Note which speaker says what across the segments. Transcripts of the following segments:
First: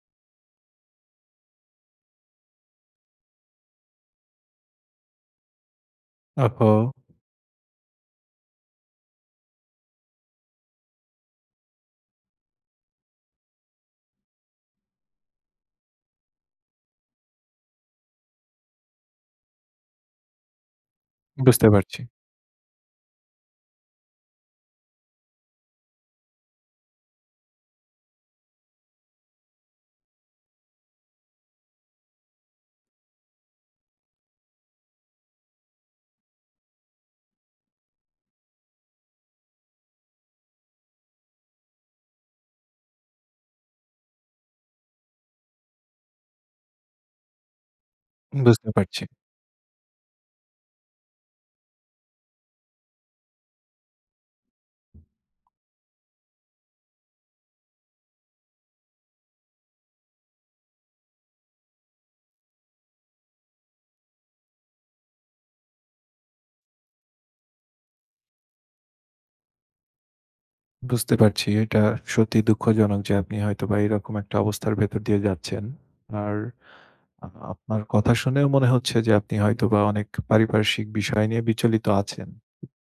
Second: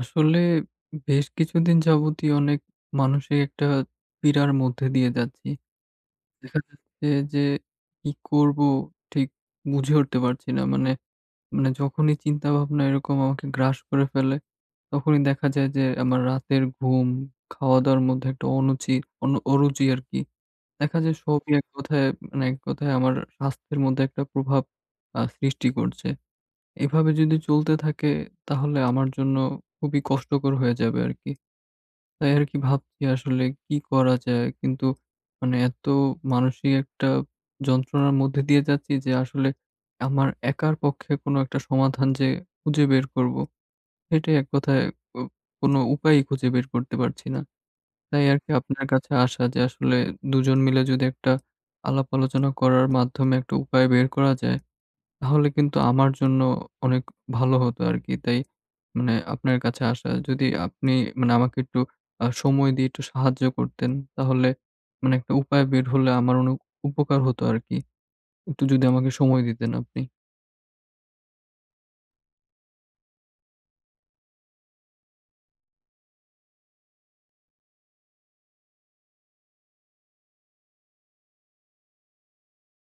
Speaker 1: আসলে বেশ কিছুদিন যাবতই অনেক মানসিক একটা পীড়ার মধ্যে দিয়ে যাচ্ছি। দেখা
Speaker 2: ওহো!
Speaker 1: যাচ্ছে যে কি করব ঠিক বুঝে উঠতে পারছি না। মানে মানে যখনই চিন্তাভাবনা এরকম আমাকে গ্রাস করে ফেলে, তখনই দেখা যায় যে আমার রাতের ঘুম, খাওয়া-দাওয়ার মধ্যে একটা অনুচি অনু অরুচি আরকি। দেখা যায় সবই
Speaker 2: বুঝতে পারছি,
Speaker 1: এক কথায় আমার স্বাস্থ্যের মধ্যে একটা প্রভাব সৃষ্টি করছে। এভাবে যদি চলতে থাকে তাহলে আমার জন্য খুবই কষ্টকর হয়ে যাবে আরকি। তাই আরকি ভাবছি আসলে কি করা যায়? কিন্তু মানে এত মানসিক একটা যন্ত্রণার মধ্যে দিয়ে যাচ্ছি যে আসলে আমার একার পক্ষে কোনো একটা সমাধান যে খুঁজে বের করবো, সেটাই এক কথায় ও কোনো উপায়ই খুঁজে বের করতে পারছি না। তাই আরকি
Speaker 2: বুঝতে
Speaker 1: আপনার
Speaker 2: পারছি,
Speaker 1: কাছে আসা যে আসলে দুজন মিলে যদি একটা আলাপ আলোচনা করার মাধ্যমে একটা উপায় বের করা যায় তাহলে কিন্তু আমার জন্য অনেক ভালো হতো আরকি। তাই মানে আপনার কাছে আসা। যদি আপনি মানে আমাকে একটু সময় দিয়ে একটু সাহায্য করতেন, তাহলে মানে একটা উপায় বের হলে আমার অনেক উপকার হতো আরকি। একটু যদি আমাকে সময় দিতেন আপনি।
Speaker 2: বুঝতে পারছি। এটা সত্যি দুঃখজনক যে আপনি হয়তোবা এরকম একটা অবস্থার ভেতর দিয়ে যাচ্ছেন। আর আ আপনার কথা শুনেও মনে হচ্ছে যে আপনি হয়তোবা অনেক পারিপার্শ্বিক বিষয় নিয়ে বিচলিত আছেন।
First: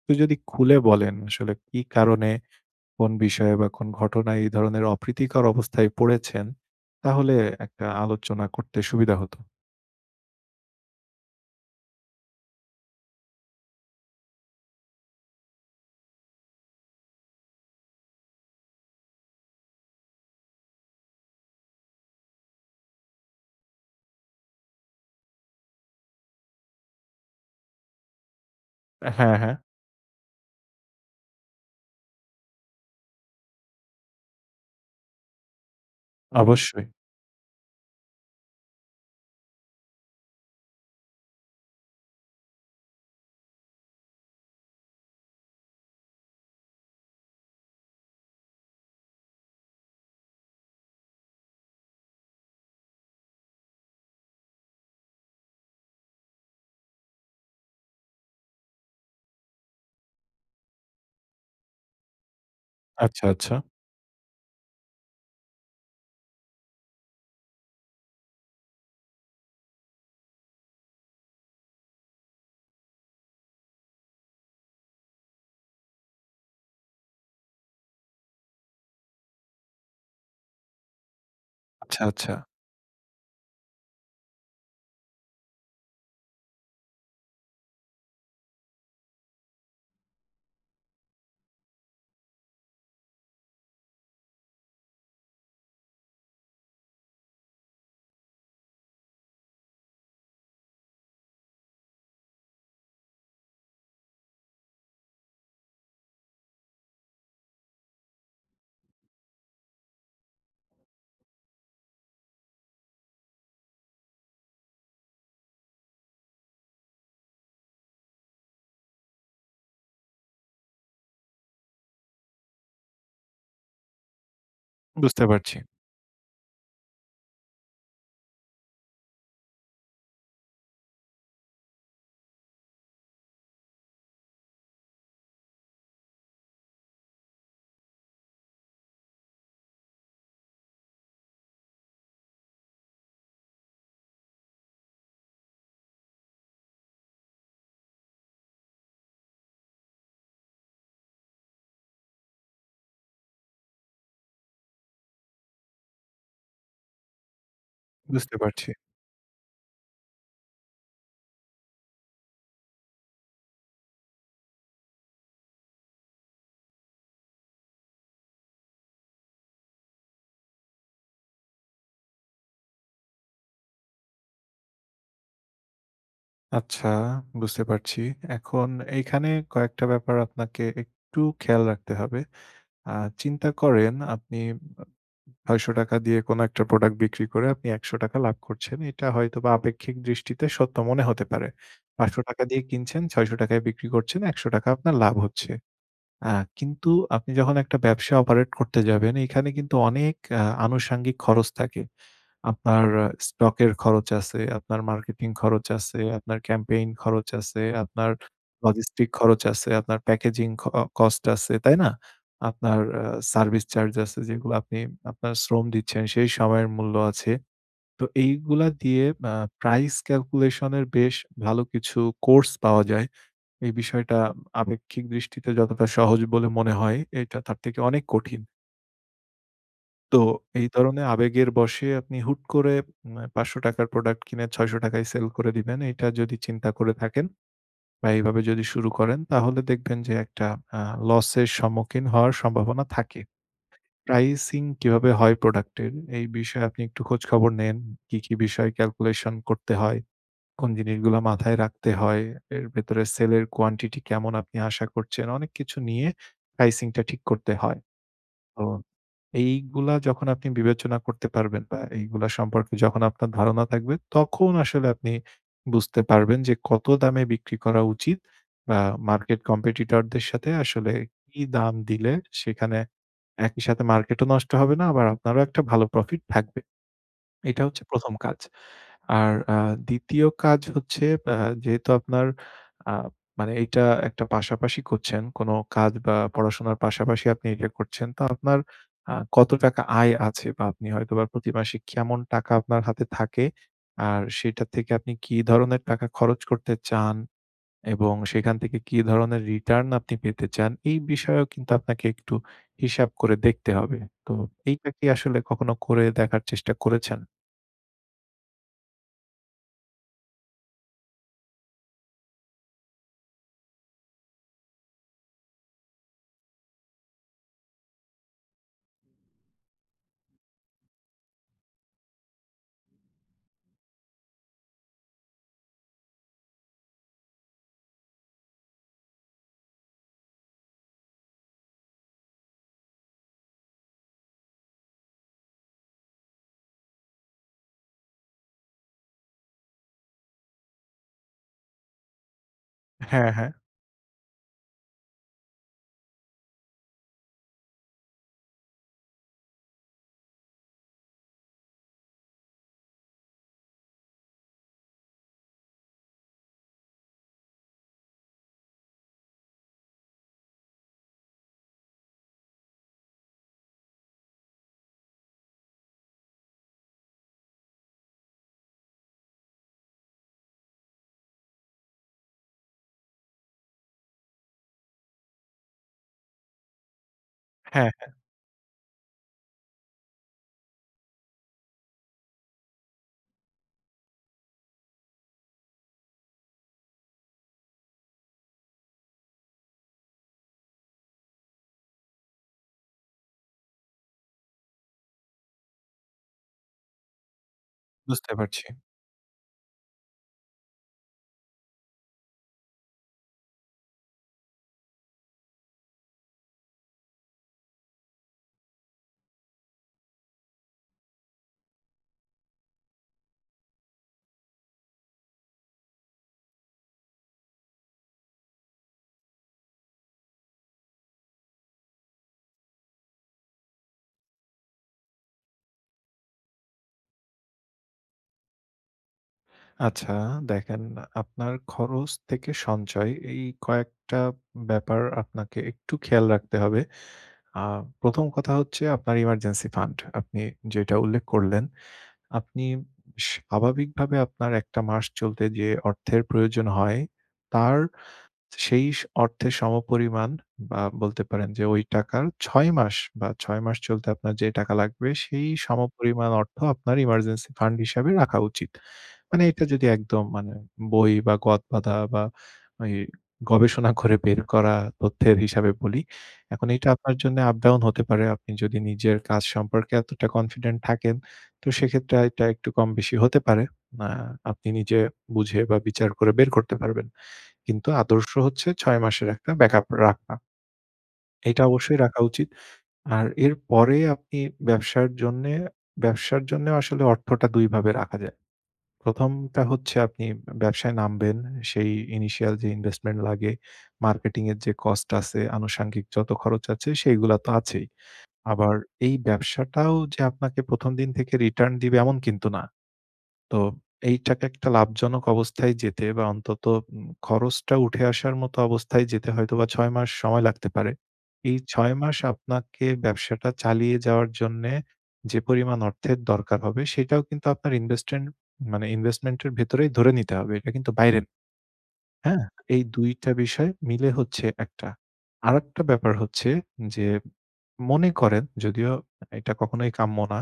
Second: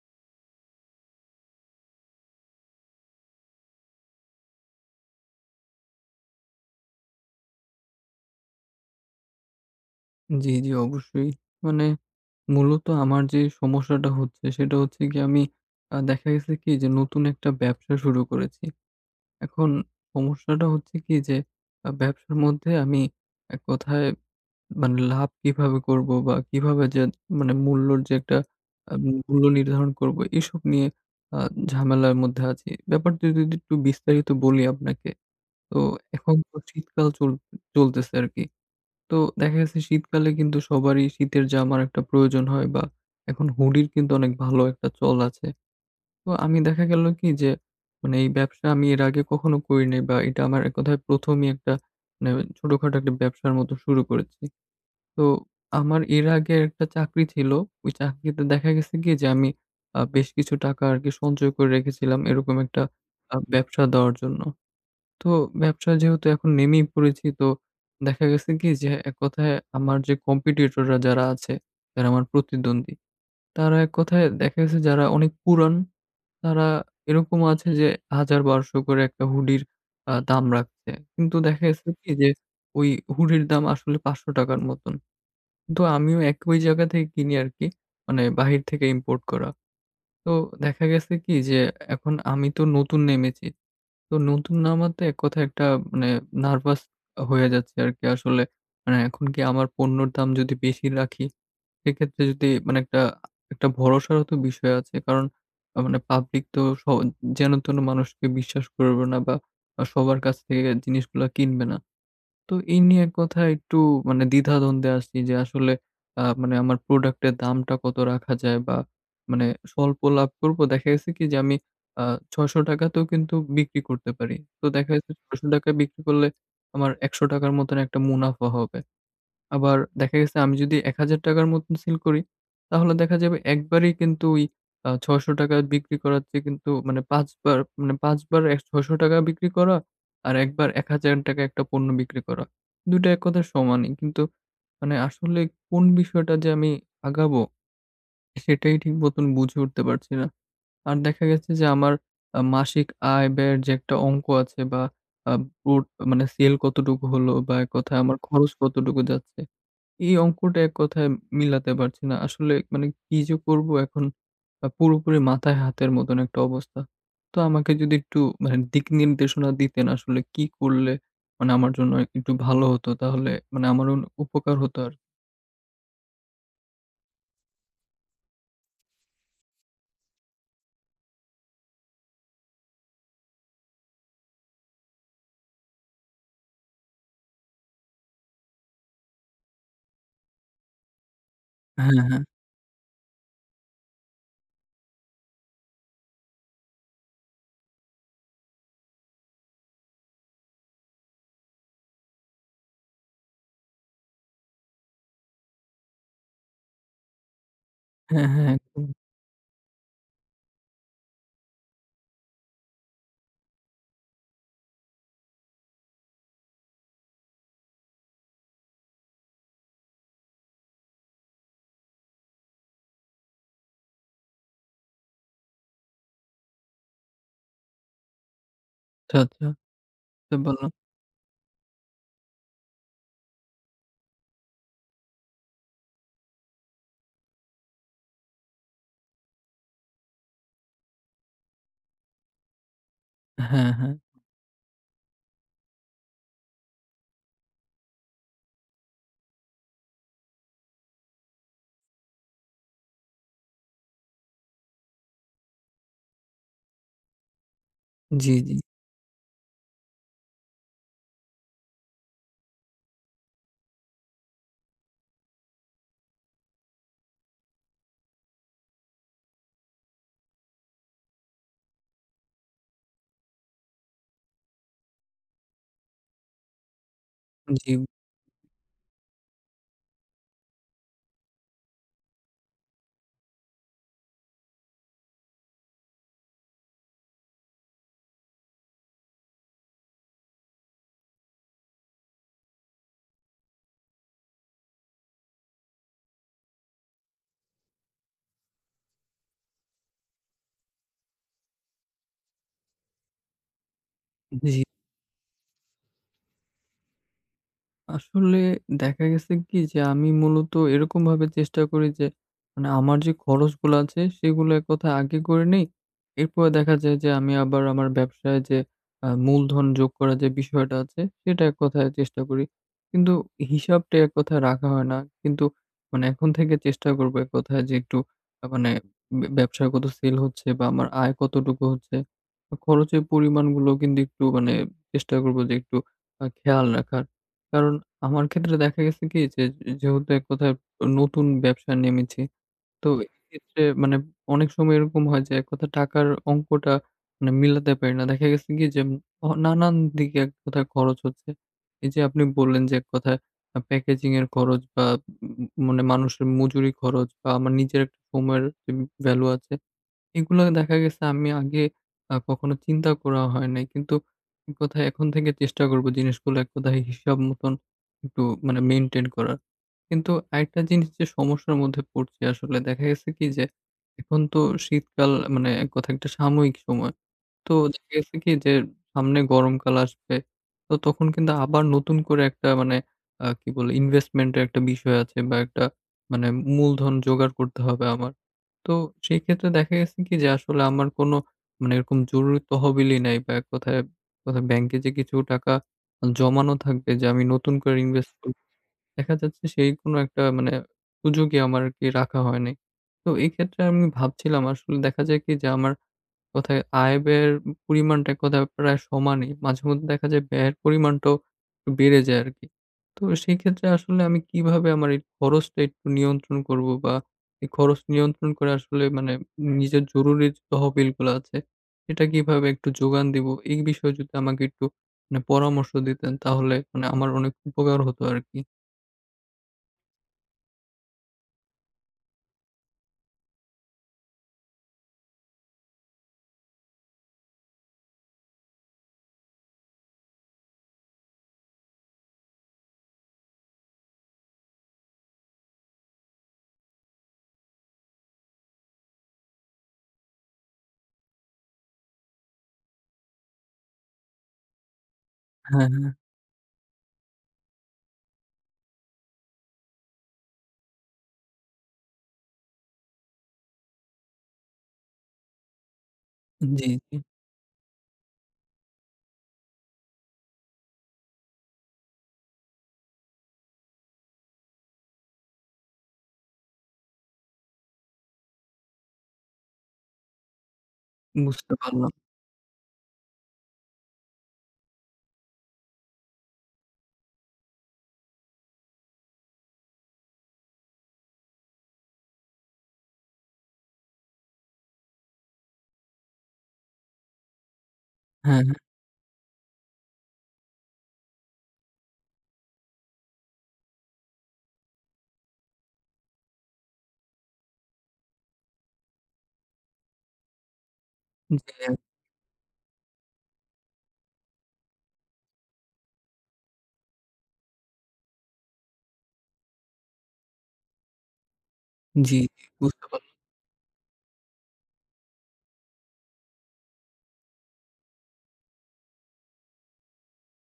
Speaker 2: তো যদি খুলে বলেন আসলে কি কারণে, কোন বিষয়ে বা কোন ঘটনায় এই ধরনের অপ্রীতিকর অবস্থায় পড়েছেন, তাহলে একটা আলোচনা করতে সুবিধা হতো।
Speaker 1: জি, জি, অবশ্যই। মানে মূলত আমার যে সমস্যাটা হচ্ছে সেটা হচ্ছে গিয়ে আমি দেখা গেছে কি যে নতুন একটা ব্যবসা শুরু করেছি। এখন সমস্যাটা হচ্ছে কি যে ব্যবসার মধ্যে আমি এক কথায় মানে লাভ কিভাবে করব বা কিভাবে যে মানে আ
Speaker 2: হ্যাঁ,
Speaker 1: মূল্য
Speaker 2: হ্যাঁ,
Speaker 1: নির্ধারণ করব এসব নিয়ে আ ঝামেলার মধ্যে আছি। ব্যাপারটা যদি একটু বিস্তারিত বলি আপনাকে। তো এখন তো
Speaker 2: অবশ্যই।
Speaker 1: শীতকাল চলতেছে আরকি। তো দেখা গেছে শীতকালে কিন্তু সবারই শীতের জামার একটা প্রয়োজন হয় বা এখন হুডির কিন্তু অনেক ভালো একটা চল আছে। তো আমি দেখা গেল কি যে মানে এই ব্যবসা আমি এর আগে কখনো করি নাই বা এটা আমার এক কথায় ১ম ই একটা মানে ছোটখাটো একটা ব্যবসার মতো শুরু করেছি। তো আমার এর আগে একটা চাকরি ছিল। ওই চাকরিতে দেখা গেছে কি যে আমি বেশ কিছু টাকা আরকি সঞ্চয় করে রেখেছিলাম এরকম একটা
Speaker 2: আচ্ছা, আচ্ছা,
Speaker 1: ব্যবসা দেওয়ার জন্য। তো ব্যবসায় যেহেতু এখন নেমেই পড়েছি, তো দেখা গেছে কি যে এক কথায় আমার যে কম্পিটিটররা যারা আছে, যারা আমার প্রতিদ্বন্দ্বী, তারা এক কথায় দেখা গেছে যারা অনেক পুরান, তারা এরকম আছে যে ১০০০-১২০০ করে একটা হুডির দাম রাখছে। কিন্তু দেখা গেছে
Speaker 2: আচ্ছা,
Speaker 1: কি যে
Speaker 2: আচ্ছা।
Speaker 1: ওই হুডির দাম আসলে ৳৫০০ মতন। কিন্তু আমিও ওই জায়গা থেকে কিনি আরকি। মানে বাহির থেকে ইম্পোর্ট করা। তো দেখা গেছে কি যে এখন আমি তো নতুন নেমেছি। তো নতুন নামাতে এক কথায় একটা মানে নার্ভাস হয়ে যাচ্ছি আরকি আসলে। মানে এখন কি আমার পণ্যর দাম যদি বেশি রাখি, সেক্ষেত্রে যদি মানে একটা একটা ভরসারও তো বিষয় আছে। কারণ মানে পাবলিক তো যেন তেন মানুষকে বিশ্বাস করবে না বা সবার কাছ থেকে জিনিসগুলা কিনবে না। তো এই নিয়ে এক কথায় একটু মানে দ্বিধাদ্বন্দ্বে আছি যে আসলে মানে আমার প্রোডাক্টের দামটা কত রাখা যায় বা মানে স্বল্প লাভ করবো। দেখা গেছে কি যে আমি আ ৳৬০০ তেও কিন্তু বিক্রি করতে পারি। তো দেখা গেছে
Speaker 2: বুঝতে
Speaker 1: ৳৬০০
Speaker 2: পারছি,
Speaker 1: বিক্রি করলে আমার ৳১০০ র মতন একটা মুনাফা হবে। আবার দেখা গেছে আমি যদি ৳১,০০০ র মতন সেল করি, তাহলে দেখা যাবে একবারেই কিন্তু ওই ৳৬০০ বিক্রি করার চেয়ে কিন্তু মানে ৫ বার এক ৳৬০০ বিক্রি করা আর একবার ৳১,০০০ একটা পণ্য বিক্রি করা। ২ টা এক কথায় সমানই। কিন্তু মানে আসলে কোন বিষয়টা যে আমি আগাবো সেটাই ঠিক মতন বুঝে উঠতে পারছি না। আর দেখা গেছে যে আমার মাসিক আয় ব্যয়ের যে একটা অঙ্ক আছে বা আ ওট মানে সেল কতটুকু হলো বা এক কথায় আমার
Speaker 2: বুঝতে
Speaker 1: খরচ
Speaker 2: পারছি।
Speaker 1: কতটুকু যাচ্ছে, এই অঙ্কটা এক কথায় মিলাতে পারছি না। আসলে মানে কি যে করব এখন, পুরোপুরি মাথায় হাতের মতন একটা অবস্থা। তো আমাকে যদি একটু মানে দিক নির্দেশনা দিতেন আসলে কি করলে মানে আমার জন্য একটু ভালো হতো, তাহলে মানে আমারও উপকার হতো আর কি।
Speaker 2: আচ্ছা, বুঝতে পারছি। এখন এইখানে কয়েকটা ব্যাপার আপনাকে একটু খেয়াল রাখতে হবে। আ চিন্তা করেন আপনি ৳৬০০ দিয়ে কোনো একটা প্রোডাক্ট বিক্রি করে আপনি ৳১০০ লাভ করছেন। এটা হয়তোবা আপেক্ষিক দৃষ্টিতে সত্য মনে হতে পারে।
Speaker 1: হ্যাঁ, হ্যাঁ।
Speaker 2: ৳৫০০ দিয়ে কিনছেন, ৳৬০০ য় বিক্রি করছেন, ৳১০০ আপনার লাভ হচ্ছে। আ কিন্তু আপনি যখন একটা ব্যবসা অপারেট করতে যাবেন, এইখানে কিন্তু অনেক আনুষঙ্গিক খরচ থাকে। আপনার স্টকের খরচ আছে, আপনার মার্কেটিং খরচ আছে, আপনার ক্যাম্পেইন খরচ আছে, আপনার
Speaker 1: হ্যাঁ, হ্যাঁ, একদম।
Speaker 2: লজিস্টিক খরচ আছে, আপনার প্যাকেজিং খ কস্ট আছে, তাই না? আপনার সার্ভিস চার্জ আছে যেগুলো আপনি আপনার শ্রম দিচ্ছেন, সেই সময়ের মূল্য আছে। তো এইগুলা দিয়ে আ প্রাইস ক্যালকুলেশন এর বেশ ভালো কিছু কোর্স পাওয়া যায়। এই বিষয়টা আপেক্ষিক দৃষ্টিতে যতটা সহজ বলে মনে হয়, এটা তার থেকে অনেক কঠিন।
Speaker 1: আচ্ছা, আচ্ছা,
Speaker 2: তো
Speaker 1: বুঝতে
Speaker 2: এই
Speaker 1: পারলাম।
Speaker 2: ধরনের আবেগের বশে আপনি হুট করে ৳৫০০ র প্রোডাক্ট কিনে ৳৬০০ য় সেল করে দিবেন। এটা যদি চিন্তা করে থাকেন বা এইভাবে যদি শুরু করেন তাহলে দেখবেন যে একটা আ লসের সম্মুখীন হওয়ার সম্ভাবনা থাকে।
Speaker 1: হ্যাঁ, হ্যাঁ।
Speaker 2: প্রাইসিং কিভাবে হয় প্রোডাক্টের এই বিষয়ে আপনি একটু খোঁজখবর নেন। কি, কি বিষয় ক্যালকুলেশন করতে হয়, কোন জিনিসগুলো মাথায় রাখতে হয়, এর ভেতরে সেলের কোয়ান্টিটি কেমন আপনি আশা করছেন, অনেক কিছু নিয়ে প্রাইসিংটা ঠিক করতে হয়।
Speaker 1: জি, জি,
Speaker 2: তো এইগুলা যখন আপনি বিবেচনা করতে পারবেন বা এইগুলা সম্পর্কে যখন আপনার ধারণা থাকবে, তখন আসলে আপনি বুঝতে পারবেন যে কত দামে বিক্রি করা উচিত বা মার্কেট কম্পিটিটরদের সাথে আসলে কি দাম দিলে সেখানে একই সাথে মার্কেটও নষ্ট হবে না, আবার আপনারও একটা ভালো প্রফিট থাকবে। এটা
Speaker 1: জি,
Speaker 2: হচ্ছে ১ম কাজ। আর ২য় কাজ হচ্ছে আ যেহেতু আপনার আ মানে এটা একটা পাশাপাশি করছেন, কোনো কাজ বা পড়াশোনার পাশাপাশি আপনি এটা করছেন। তো আপনার কত টাকা আয় আছে বা আপনি হয়তোবা প্রতি মাসে কেমন টাকা আপনার হাতে থাকে? আর সেটা থেকে আপনি কি ধরনের টাকা খরচ করতে চান এবং সেখান থেকে কি ধরনের রিটার্ন আপনি পেতে চান? এই বিষয়েও কিন্তু আপনাকে একটু হিসাব করে দেখতে হবে। তো
Speaker 1: জি।
Speaker 2: এইটা কি আসলে কখনো করে দেখার চেষ্টা করেছেন?
Speaker 1: আসলে দেখা গেছে কি যে আমি মূলত এরকমভাবে চেষ্টা করি যে মানে আমার যে খরচগুলো আছে সেগুলো এক কথায় আগে করে নেই। এরপরে দেখা যায় যে আমি আবার আমার ব্যবসায় যে মূলধন যোগ করার যে বিষয়টা আছে সেটা এক কথায় চেষ্টা করি। কিন্তু হিসাবটা এক কথায় রাখা হয় না। কিন্তু মানে এখন থেকে চেষ্টা করব এক কথায় যে একটু মানে ব্যবসায় কত সেল হচ্ছে বা আমার আয় কতটুকু হচ্ছে। খরচের পরিমাণগুলো কিন্তু একটু মানে চেষ্টা করব যে একটু খেয়াল রাখার। কারণ আমার ক্ষেত্রে দেখা গেছে কি যে, যেহেতু এক কথায় নতুন ব্যবসায় নেমেছি। তো হুম।
Speaker 2: হ্যাঁ, হ্যাঁ।
Speaker 1: এক্ষেত্রে মানে অনেক সময় এরকম হয় যে, এক কথায় টাকার অঙ্কটা মানে মিলাতে পারি না। দেখা গেছে কি যে, নানান দিকে এক কথায় খরচ হচ্ছে। এই যে আপনি বললেন যে এক কথায় প্যাকেজিং এর খরচ বা মানে মানুষের মজুরি খরচ বা আমার নিজের একটা সময়ের ভ্যালু আছে। এগুলো দেখা গেছে আমি আগে কখনো চিন্তা করা হয় নাই। কিন্তু এক কথায় এখন থেকে চেষ্টা করব জিনিসগুলো এক কথায় হিসাব মতন একটু মানে মেইনটেইন করার। কিন্তু আরেকটা জিনিস যে সমস্যার মধ্যে পড়ছি আসলে, দেখা গেছে কি যে এখন তো শীতকাল মানে এক কথায় একটা সাময়িক সময়। তো দেখা
Speaker 2: হ্যাঁ।
Speaker 1: গেছে কি যে সামনে গরমকাল আসবে। তো তখন কিন্তু আবার নতুন করে একটা মানে কি বলে ইনভেস্টমেন্ট এর একটা বিষয় আছে বা একটা মানে মূলধন জোগাড় করতে হবে আমার। তো সেক্ষেত্রে দেখা গেছে কি যে আসলে আমার কোনো মানে এরকম জরুরি তহবিলই নাই বা এক কথায় কোথায় ব্যাংকে যে কিছু টাকা জমানো থাকবে যে আমি নতুন করে ইনভেস্ট
Speaker 2: বুঝতে
Speaker 1: করব।
Speaker 2: পারছি।
Speaker 1: দেখা যাচ্ছে সেই কোনো একটা মানে সুযোগই আমার আরকি রাখা হয় নাই। তো এই ক্ষেত্রে আমি ভাবছিলাম আসলে দেখা যায় কি যে আমার কোথায় আয় ব্যয়ের পরিমাণটা কোথায় প্রায় সমানই। মাঝেমধ্যে দেখা যায় ব্যয়ের পরিমাণটাও একটু বেড়ে যায় আরকি। তো সেক্ষেত্রে আসলে আমি কিভাবে আমার এই খরচটা একটু নিয়ন্ত্রণ করব বা এই খরচ নিয়ন্ত্রণ করে আসলে মানে নিজের জরুরি যে তহবিলগুলো আছে, সেটা কিভাবে একটু যোগান দিব? এই বিষয়ে যদি আমাকে একটু মানে পরামর্শ দিতেন তাহলে মানে আমার অনেক উপকার হতো আরকি।
Speaker 2: আচ্ছা দেখেন আপনার খরচ থেকে সঞ্চয় এই কয়েকটা ব্যাপার আপনাকে একটু খেয়াল রাখতে হবে। আ ১ম কথা হচ্ছে আপনার ইমার্জেন্সি ফান্ড। আপনি যেটা উল্লেখ করলেন, আপনি স্বাভাবিকভাবে আপনার ১ টা মাস চলতে যে অর্থের প্রয়োজন হয়, তার সেই অর্থে সমপরিমাণ বা বলতে পারেন যে ওই টাকার ৬ মাস বা ৬ মাস চলতে আপনার যে টাকা লাগবে, সেই
Speaker 1: হ্যাঁ, হ্যাঁ।
Speaker 2: সমপরিমাণ অর্থ আপনার ইমার্জেন্সি ফান্ড হিসাবে রাখা উচিত। মানে এটা যদি একদম মানে বই বা গদ বাঁধা বা ওই গবেষণা করে বের করা তথ্যের হিসাবে বলি।
Speaker 1: জি,
Speaker 2: এখন এটা
Speaker 1: জি।
Speaker 2: আপনার জন্য আপ ডাউন হতে পারে। আপনি যদি নিজের কাজ সম্পর্কে এতটা কনফিডেন্ট থাকেন, তো সেক্ষেত্রে এটা একটু কম বেশি হতে পারে। আ আপনি নিজে বুঝে বা বিচার করে বের করতে পারবেন। কিন্তু আদর্শ হচ্ছে ৬ মাসের একটা ব্যাকআপ রাখা।
Speaker 1: বুঝতে
Speaker 2: এটা
Speaker 1: পারলাম।
Speaker 2: অবশ্যই রাখা উচিত। আর এরপরে আপনি ব্যবসার জন্যে ব্যবসার জন্যেও আসলে অর্থটা ২ ভাবে রাখা যায়। ১ম টা হচ্ছে আপনি ব্যবসায় নামবেন। সেই ইনিশিয়াল যে ইনভেস্টমেন্ট লাগে, মার্কেটিং এর যে কস্ট আছে, আনুষঙ্গিক যত খরচ আছে সেইগুলা তো আছেই।
Speaker 1: হ্যাঁ, হ্যাঁ।
Speaker 2: আবার এই ব্যবসাটাও যে আপনাকে ১ম দিন থেকে রিটার্ন দিবে এমন কিন্তু না। তো এইটাকে একটা লাভজনক অবস্থায় যেতে বা অন্তত খরচটা উঠে আসার মতো অবস্থায় যেতে হয়তোবা ৬ মাস সময় লাগতে পারে। এই
Speaker 1: জি,
Speaker 2: ৬ মাস আপনাকে ব্যবসাটা চালিয়ে যাওয়ার জন্যে যে পরিমাণ অর্থের দরকার হবে সেটাও কিন্তু আপনার ইনভেস্টেন্ট মানে ইনভেস্টমেন্ট এর ভেতরেই ধরে নিতে হবে। এটা কিন্তু বাইরে
Speaker 1: জি,
Speaker 2: হ্যাঁ?
Speaker 1: জি,
Speaker 2: এই
Speaker 1: বুঝতে পারলাম।
Speaker 2: ২ টা বিষয় মিলে হচ্ছে একটা। আরেকটা ব্যাপার হচ্ছে যে মনে করেন যদিও এটা কখনোই কাম্য না।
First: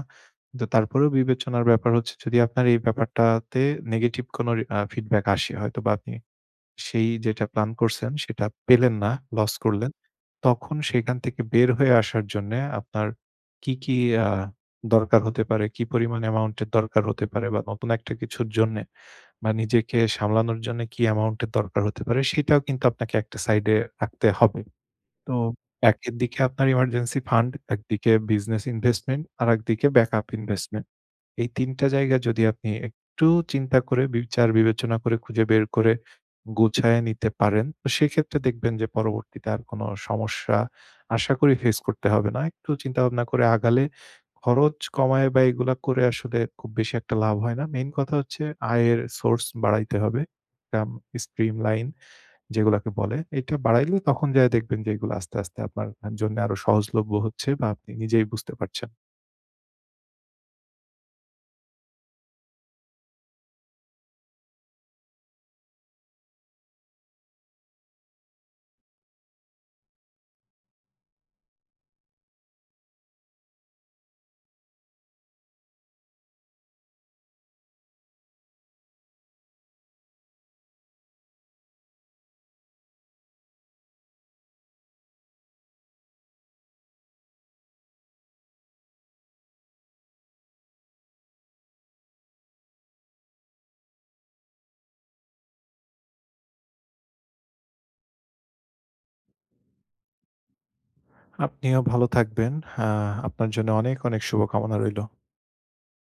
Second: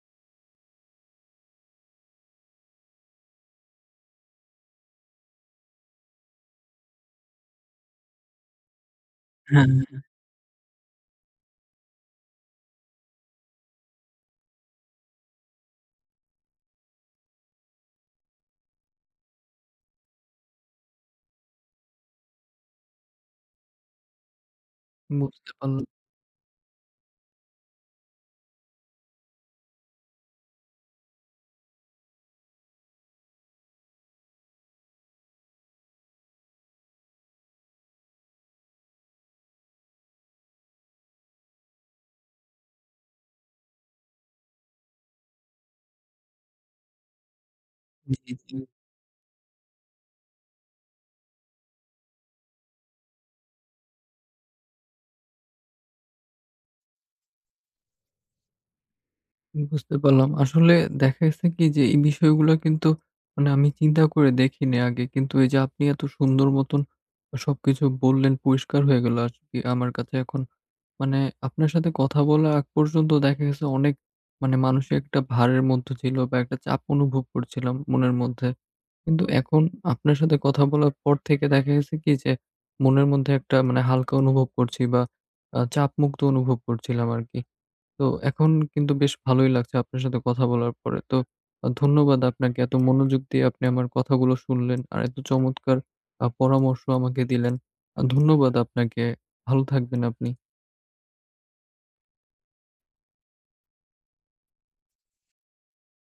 Speaker 2: কিন্তু তারপরেও বিবেচনার ব্যাপার হচ্ছে যদি আপনার এই ব্যাপারটাতে নেগেটিভ কোনো রি আ ফিডব্যাক আসে হয়তোবা আপনি সেই যেটা প্ল্যান করছেন সেটা পেলেন না, লস
Speaker 1: হ্যাঁ,
Speaker 2: করলেন।
Speaker 1: হ্যাঁ।
Speaker 2: তখন সেখান থেকে বের হয়ে আসার জন্যে আপনার কি, কি আ দরকার হতে পারে? কি পরিমাণ অ্যামাউন্ট এর দরকার হতে পারে বা নতুন একটা কিছুর জন্যে? বা নিজেকে সামলানোর জন্য কি অ্যামাউন্ট এর দরকার হতে পারে সেটাও কিন্তু আপনাকে একটা সাইডে রাখতে হবে। তো
Speaker 1: বুঝতে পারলাম।
Speaker 2: একের দিকে আপনার ইমার্জেন্সি ফান্ড, একদিকে বিজনেস ইনভেস্টমেন্ট, আরেকদিকে ব্যাকআপ ইনভেস্টমেন্ট। এই ৩ টা জায়গা যদি আপনি একটু চিন্তা করে বিচার বিবেচনা করে খুঁজে বের করে গুছায়ে নিতে পারেন, তো সেক্ষেত্রে দেখবেন যে পরবর্তীতে আর কোনো সমস্যা আশা করি ফেস করতে হবে না। একটু চিন্তাভাবনা করে আগালে খরচ কমায় বা এগুলা করে আসলে খুব বেশি একটা লাভ হয় না। মেইন কথা
Speaker 1: জি,
Speaker 2: হচ্ছে
Speaker 1: জি।
Speaker 2: আয়ের সোর্স বাড়াইতে হবে। কাম স্ট্রিম লাইন যেগুলাকে বলে, এটা বাড়াইলে তখন যায়া দেখবেন যে এগুলো আস্তে, আস্তে আপনার জন্য আরো সহজলভ্য হচ্ছে বা আপনি নিজেই বুঝতে পারছেন।
Speaker 1: বুঝতে পারলাম। আসলে দেখা গেছে কি যে এই বিষয়গুলো কিন্তু মানে আমি চিন্তা করে দেখিনি আগে। কিন্তু এই যে আপনি এত সুন্দর মতন সবকিছু বললেন, পরিষ্কার হয়ে গেল আজকে আমার কাছে এখন। মানে আপনার সাথে কথা বলার আগ পর্যন্ত দেখা গেছে অনেক মানে মানসিক একটা ভারের মধ্যে ছিল বা একটা চাপ অনুভব করছিলাম মনের মধ্যে। কিন্তু এখন আপনার সাথে কথা বলার পর থেকে দেখা গেছে কি যে মনের মধ্যে একটা মানে হালকা অনুভব করছি বা চাপমুক্ত অনুভব করছিলাম আরকি। তো এখন কিন্তু বেশ ভালোই লাগছে আপনার সাথে কথা বলার পরে। তো ধন্যবাদ আপনাকে। এত মনোযোগ দিয়ে আপনি আমার কথাগুলো শুনলেন। আর এত চমৎকার পরামর্শ আমাকে দিলেন। ধন্যবাদ আপনাকে। ভালো থাকবেন আপনি।
Speaker 2: আপনিও ভালো থাকবেন। আ আপনার জন্য অনেক, অনেক শুভকামনা রইল।